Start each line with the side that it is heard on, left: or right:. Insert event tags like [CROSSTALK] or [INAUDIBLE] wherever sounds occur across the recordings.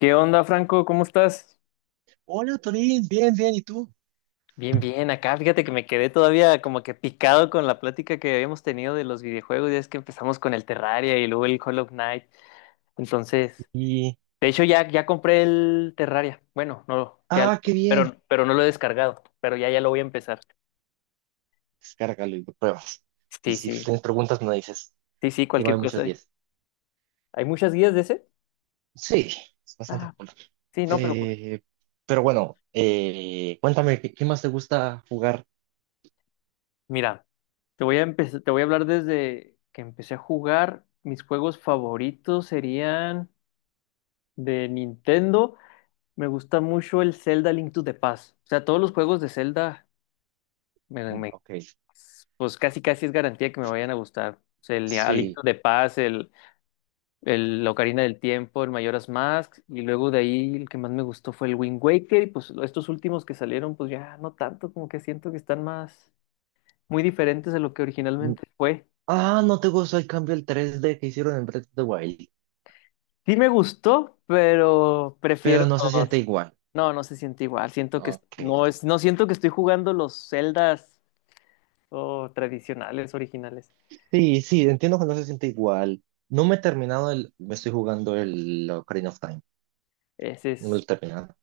left: ¿Qué onda, Franco? ¿Cómo estás?
right: Hola, Torín, bien, bien, ¿y tú?
left: Bien, bien, acá fíjate que me quedé todavía como que picado con la plática que habíamos tenido de los videojuegos, ya es que empezamos con el Terraria y luego el Hollow Knight. Entonces,
right: Y,
left: de hecho ya compré el Terraria. Bueno, no, ya,
right: ah, qué bien.
left: pero no lo he descargado, pero ya lo voy a empezar.
right: Descárgalo y lo pruebas. Y
left: Sí,
right: si
left: sí,
right: tienes preguntas, me dices.
left: sí, sí,
right: Y
left: cualquier
right: hay muchos
left: cosa.
right: 10.
left: ¿Hay muchas guías de ese?
right: Sí, es bastante
left: Ah,
right: cool.
left: sí, no,
right: Eh, pero bueno, cuéntame, ¿ qué más te gusta jugar?
left: mira, te voy a empezar, te voy a hablar desde que empecé a jugar. Mis juegos favoritos serían de Nintendo. Me gusta mucho el Zelda Link to the Past. O sea, todos los juegos de Zelda, me,
right: Mm,
left: me-
right: ok,
left: pues casi casi es garantía que me vayan a gustar. O sea, el a Link
right: sí.
left: to the Past, el la Ocarina del Tiempo, el Majora's Mask, y luego de ahí el que más me gustó fue el Wind Waker, y pues estos últimos que salieron, pues ya no tanto, como que siento que están más, muy diferentes de lo que
right: Mm,
left: originalmente fue.
right: ah, no te gusta el cambio, el 3D que hicieron en Breath of the Wild,
left: Sí me gustó, pero
right: pero
left: prefiero
right: no se
left: los...
right: siente igual.
left: No, no se siente igual. Siento que
right: Ok.
left: no es, no siento que estoy jugando los Zeldas o tradicionales, originales.
right: Sí, sí, entiendo que no se siente igual. No me he terminado el, me estoy jugando el Ocarina of Time.
left: Ese
right: No me lo he
left: es
right: terminado.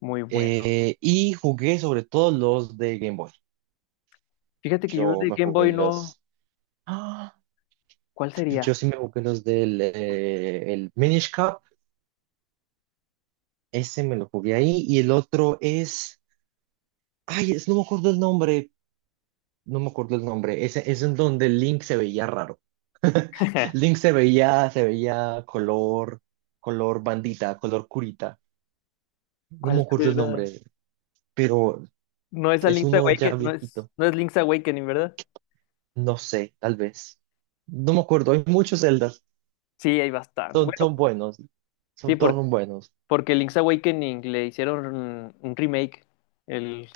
left: muy bueno.
right: Y jugué sobre todo los de Game Boy.
left: Fíjate que yo
right: Yo
left: de
right: me
left: Game
right: jugué
left: Boy no.
right: los. ¡Ah!
left: ¿Cuál
right: Yo
left: sería?
right: sí me jugué los del el Minish Cup. Ese me lo jugué ahí. Y el otro es, ay, es- no me acuerdo el nombre. No me acuerdo el nombre. Ese es en donde Link se veía raro. Link
left: [LAUGHS]
right: se veía, se veía color, color bandita, color curita. No me
left: ¿Cuál
right: acuerdo el
left: será?
right: nombre, pero
left: No es a
right: es
left: Link's
right: uno ya
left: Awakening, no es,
right: viejito.
left: no es Link's Awakening, ¿verdad?
right: No sé, tal vez. No me acuerdo. Hay muchos Zeldas.
left: Sí, hay bastante.
right: Son,
left: Bueno,
right: son buenos.
left: sí,
right: Son todos buenos.
left: porque Link's Awakening le hicieron un remake. El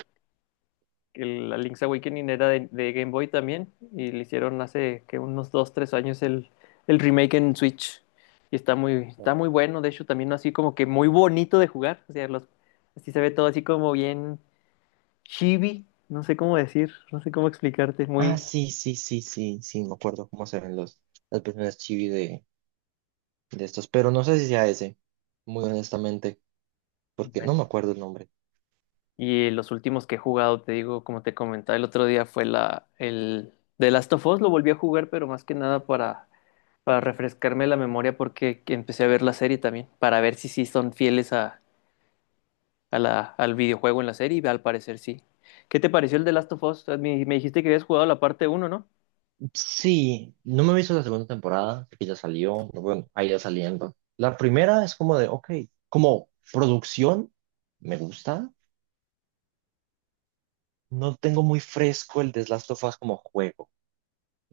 left: que la Link's Awakening era de Game Boy también y le hicieron hace que unos 2 3 años el remake en Switch y está
right: Oh.
left: muy bueno, de hecho también así como que muy bonito de jugar, o sea, los, así se ve todo así como bien chibi, no sé cómo decir, no sé cómo explicarte,
right: Ah,
left: muy
right: sí, sí, sí, sí, sí, me acuerdo cómo se ven los, las personas chibi de estos, pero no sé si sea ese, muy honestamente, porque no
left: bueno.
right: me acuerdo el nombre.
left: Y los últimos que he jugado, te digo, como te comentaba el otro día, fue la, el The Last of Us, lo volví a jugar, pero más que nada para, para refrescarme la memoria porque empecé a ver la serie también, para ver si sí son fieles a al videojuego en la serie, y al parecer sí. ¿Qué te pareció el de Last of Us? Me dijiste que habías jugado la parte uno, ¿no?
right: Sí, no me he visto la segunda temporada, que ya salió, no, bueno, ahí ya saliendo. La primera es como de, ok, como producción, me gusta. No tengo muy fresco el de Last of Us como juego,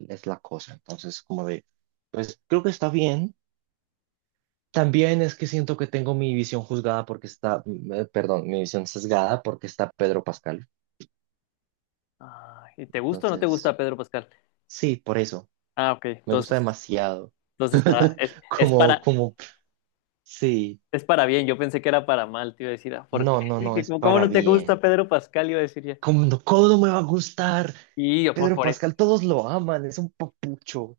right: es la cosa. Entonces, como de, pues creo que está bien. También es que siento que tengo mi visión juzgada porque está, perdón, mi visión sesgada porque está Pedro Pascal.
left: Ah, ¿y te gusta o no te
right: Entonces,
left: gusta Pedro Pascal?
right: sí, por eso.
left: Ah, ok,
right: Me
left: entonces,
right: gusta demasiado.
left: entonces está,
right: [LAUGHS] Como, como, sí.
left: es para bien, yo pensé que era para mal, te iba a decir, ah, ¿por qué?
right: No, no, no,
left: Dije,
right: es
left: ¿cómo, cómo
right: para
left: no te gusta
right: bien.
left: Pedro Pascal? Iba a decir ya.
right: Cómo no me va a gustar?
left: Y yo, pues
right: Pedro
left: por eso.
right: Pascal, todos lo aman, es un papucho.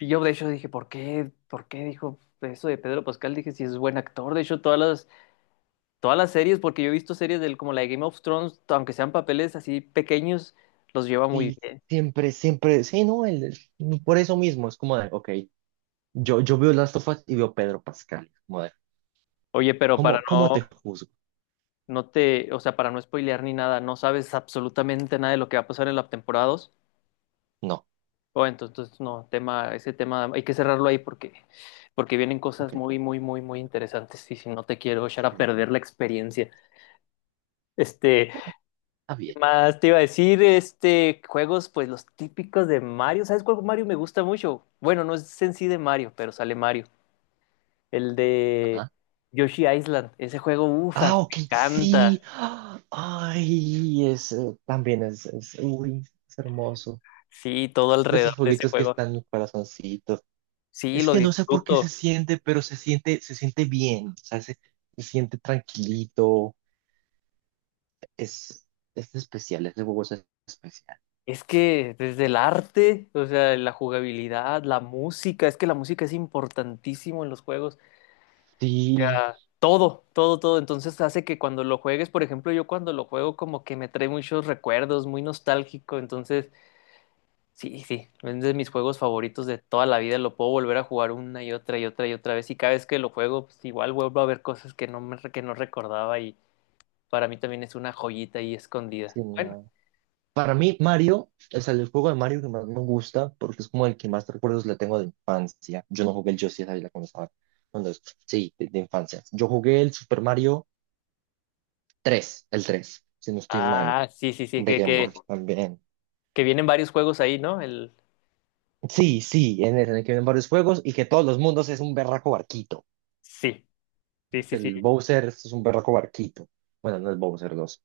left: Yo de hecho dije, ¿por qué? ¿Por qué dijo eso de Pedro Pascal? Dije, si es buen actor, de hecho todas las series, porque yo he visto series del, como la de Game of Thrones, aunque sean papeles así pequeños, los lleva muy
right: Sí,
left: bien.
right: siempre, siempre, sí, no, él- por eso mismo, es como de, ok, yo veo Last of Us y veo Pedro Pascal. Como de,
left: Oye, pero para
right: ¿cómo, cómo te
left: no,
right: juzgo?
left: no te, o sea, para no spoilear ni nada, no sabes absolutamente nada de lo que va a pasar en la temporada 2.
right: No,
left: O entonces, entonces, no, tema, ese tema hay que cerrarlo ahí porque, porque vienen
right: ok.
left: cosas muy, muy, muy, muy interesantes. Y si no te quiero echar a
right: Ok.
left: perder la experiencia. Este,
right: Está
left: ¿qué
right: bien.
left: más te iba a decir? Este, juegos, pues los típicos de Mario. ¿Sabes cuál Mario me gusta mucho? Bueno, no es en sí de Mario, pero sale Mario. El de
right: Ah,
left: Yoshi Island. Ese juego, ufa,
right: ah, ok,
left: me encanta.
right: sí. Ah, ay, es, también es, uy, es hermoso.
left: Sí, todo
right: Es de
left: alrededor
right: esos
left: de ese
right: jueguitos que
left: juego.
right: están en mi corazoncito.
left: Sí,
right: Es
left: lo
right: que no sé por qué
left: disfruto.
right: se siente, pero se siente bien. O sea, se siente tranquilito. Es, es especial, ese juego es especial.
left: Es que desde el arte, o sea, la jugabilidad, la música, es que la música es importantísimo en los juegos. O
right: Sí,
left: sea, todo, todo, todo. Entonces hace que cuando lo juegues, por ejemplo, yo cuando lo juego como que me trae muchos recuerdos, muy nostálgico. Entonces, sí, sí, es de mis juegos favoritos de toda la vida. Lo puedo volver a jugar una y otra y otra y otra vez. Y cada vez que lo juego, pues igual vuelvo a ver cosas que no me, que no recordaba y para mí también es una joyita ahí escondida.
right: sí,
left: Bueno,
right: no. Para mí, Mario es el juego de Mario que más me gusta porque es como el que más recuerdos le tengo de infancia. Yo no jugué el Yoshi de la cuando estaba. Cuando, es- sí, de infancia. Yo jugué el Super Mario 3, el 3 si no estoy mal,
left: ah, sí, sí, sí,
right: de Game Boy también.
left: que vienen varios juegos ahí, ¿no? El...
right: Sí, sí, en el que vienen varios juegos y que todos los mundos es un berraco barquito.
left: Sí, sí, sí,
right: Que
left: sí.
right: El Bowser es un berraco barquito. Bueno, no es Bowser, los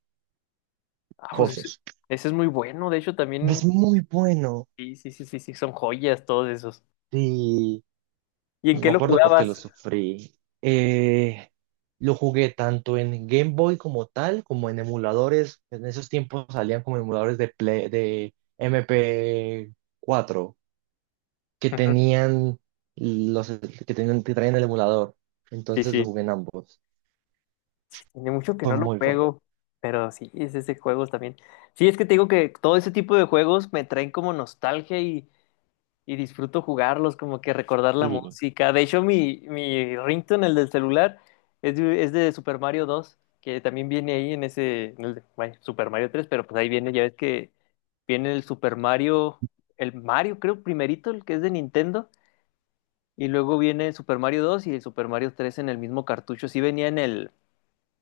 left: Ah, pues ese,
right: cosos.
left: ese es muy bueno, de hecho
right: Es
left: también,
right: muy bueno.
left: sí, sí, sí, sí, sí, son joyas todos esos.
right: Sí.
left: ¿Y en qué
right: Me
left: lo
right: acuerdo porque lo
left: jugabas?
right: sufrí. Eh, lo jugué tanto en Game Boy como tal, como en emuladores. En esos tiempos salían como emuladores de Play- de MP4 que
left: Ujú.
right: tenían los que tenían que traían el emulador.
left: Sí,
right: Entonces lo
left: sí,
right: jugué en ambos.
left: sí, tiene mucho que
right: Fue
left: no lo
right: muy bueno.
left: juego, pero sí, es ese juego también. Sí, es que te digo que todo ese tipo de juegos me traen como nostalgia y. Y disfruto jugarlos, como que recordar la
right: Sí.
left: música. De hecho, mi ringtone, el del celular, es es de Super Mario 2 que también viene ahí en ese, bueno, Super Mario 3 pero pues ahí viene, ya ves que viene el Super Mario, el Mario creo primerito, el que es de Nintendo, y luego viene el Super Mario 2 y el Super Mario 3 en el mismo cartucho. Sí venía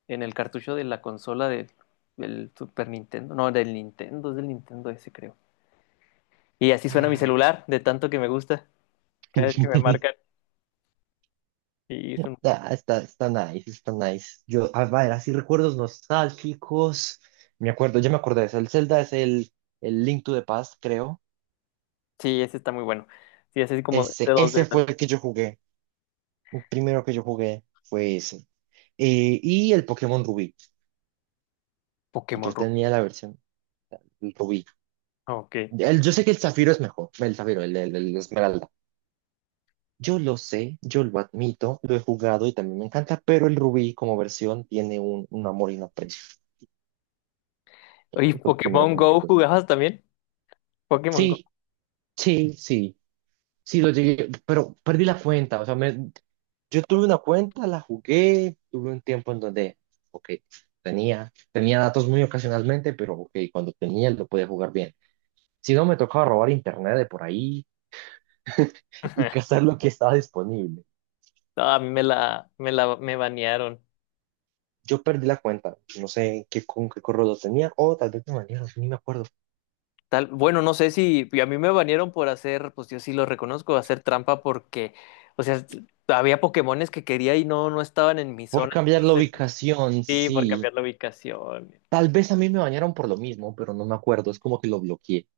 left: en el cartucho de la consola del, del Super Nintendo, no, del Nintendo, es del Nintendo ese creo. Y así suena mi
right: Ay.
left: celular, de tanto que me gusta, cada vez que me
right: [LAUGHS]
left: marca. Sí, es un-
right: Está, está, está nice, está nice. Yo, a ver, así recuerdos nostálgicos. Me acuerdo, ya me acordé de eso. El Zelda es el Link to the Past, creo.
left: sí, ese está muy bueno. Sí, es así como de este
right: Ese,
left: dos d
right: ese fue
left: también.
right: el que yo jugué. El primero que yo jugué fue ese. Y el Pokémon Rubí. Yo
left: Pokémon Rubí.
right: tenía la versión Rubí.
left: Ok.
right: El- yo sé que el Zafiro es mejor. El Zafiro, el Esmeralda. Yo lo sé, yo lo admito, lo he jugado y también me encanta, pero el Rubí como versión tiene un amor y un aprecio.
left: Oye,
right: Fue el primero
left: ¿Pokémon
right: con el que
left: Go
right: tuve.
left: jugabas también? Pokémon Go.
right: Sí, sí, sí. Sí, lo llegué, pero perdí la cuenta. O sea, me, yo tuve una cuenta, la jugué, tuve un tiempo en donde, ok, tenía, tenía datos muy ocasionalmente, pero ok, cuando tenía lo podía jugar bien. Si no, me tocaba robar internet de por ahí [LAUGHS] y
left: [LAUGHS]
right: cazar lo que estaba disponible.
left: No, a mí me banearon.
right: Yo perdí la cuenta, no sé qué, con qué correo lo tenía, o tal vez me bañaron, ni me acuerdo.
left: Tal, bueno, no sé si a mí me banearon por hacer, pues yo sí lo reconozco, hacer trampa porque, o sea, había Pokémones que quería y no, no estaban en mi
right: Por
left: zona,
right: cambiar la
left: entonces
right: ubicación,
left: sí, por
right: sí.
left: cambiar la ubicación.
right: Tal vez a mí me bañaron por lo mismo, pero no me acuerdo, es como que lo bloqueé.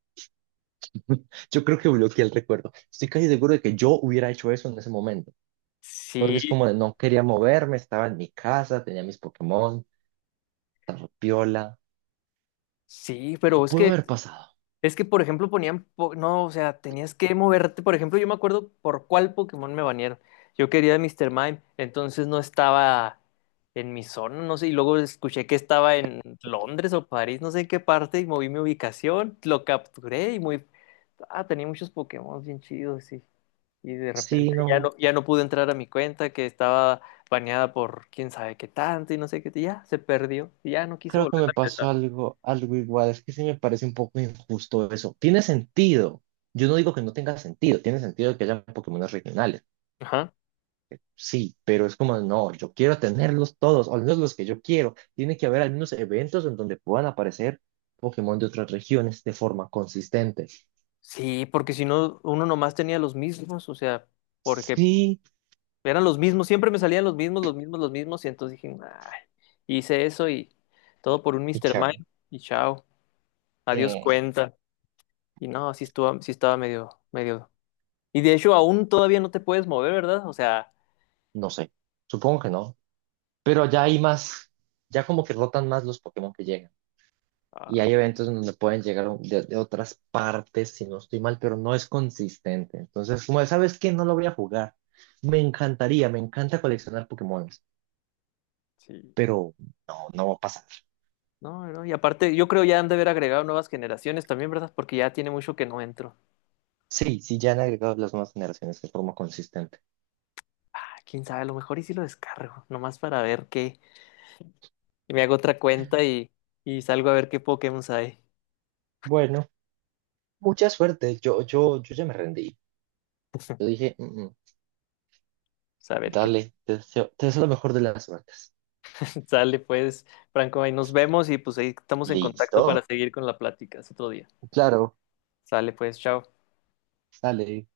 right: Yo creo que bloqueé el recuerdo. Estoy casi seguro de que yo hubiera hecho eso en ese momento, porque
left: Sí,
right: es como de no quería moverme, estaba en mi casa, tenía mis Pokémon, estaba piola.
left: sí, pero es
right: Pudo
left: que
right: haber pasado.
left: es que, por ejemplo, ponían, no, o sea, tenías que moverte. Por ejemplo, yo me acuerdo por cuál Pokémon me banearon. Yo quería a Mr. Mime, entonces no estaba en mi zona, no sé, y luego escuché que estaba en Londres o París, no sé en qué parte, y moví mi ubicación, lo capturé y muy... Ah, tenía muchos Pokémon bien chidos, sí. Y de
right: Sí,
left: repente ya
right: no,
left: no, ya no pude entrar a mi cuenta, que estaba baneada por quién sabe qué tanto y no sé qué, y ya se perdió, y ya no quise
right: creo que
left: volver
right: me
left: a
right: pasó algo, algo igual. Es que sí me parece un poco injusto eso. Tiene sentido. Yo no digo que no tenga sentido, tiene sentido que haya Pokémon regionales.
left: empezar.
right: Sí, pero es como, no, yo quiero tenerlos todos, o al menos los que yo quiero. Tiene que haber algunos eventos en donde puedan aparecer Pokémon de otras regiones de forma consistente.
left: Sí, porque si no, uno nomás tenía los mismos, o sea, porque
right: Sí,
left: eran los mismos, siempre me salían los mismos, los mismos, los mismos, y entonces dije, "Ay", hice eso y todo por un
right: qué
left: Mr. Mind,
right: chavo.
left: y chao, adiós
right: Eh,
left: cuenta. Y no, así estuvo, sí estaba medio, medio. Y de hecho, aún todavía no te puedes mover, ¿verdad? O sea,
right: no sé, supongo que no. Pero ya hay más, ya como que rotan más los Pokémon que llegan. Y
left: ah,
right: hay eventos en donde pueden llegar un- de otras partes, si no estoy mal, pero no es consistente. Entonces, como de, sabes que no lo voy a jugar. Me encantaría, me encanta coleccionar Pokémon,
left: sí.
right: pero no, no va a pasar.
left: No, no, y aparte, yo creo ya han de haber agregado nuevas generaciones también, ¿verdad? Porque ya tiene mucho que no entro.
right: Sí, sí, ya han agregado las nuevas generaciones de forma consistente.
left: Ah, quién sabe, a lo mejor y si lo descargo, nomás para ver qué. Y me hago otra cuenta y salgo a ver qué Pokémon hay.
right: Bueno, mucha suerte. Yo ya me rendí. Yo dije, "Mm, mm,
left: Pues, a ver qué
right: dale, te deseo lo mejor de las suertes".
left: [LAUGHS] sale, pues, Franco, ahí nos vemos y pues ahí estamos en contacto para
right: Listo.
left: seguir con la plática. Es otro día.
right: Claro,
left: Sale, pues, chao.
right: sale.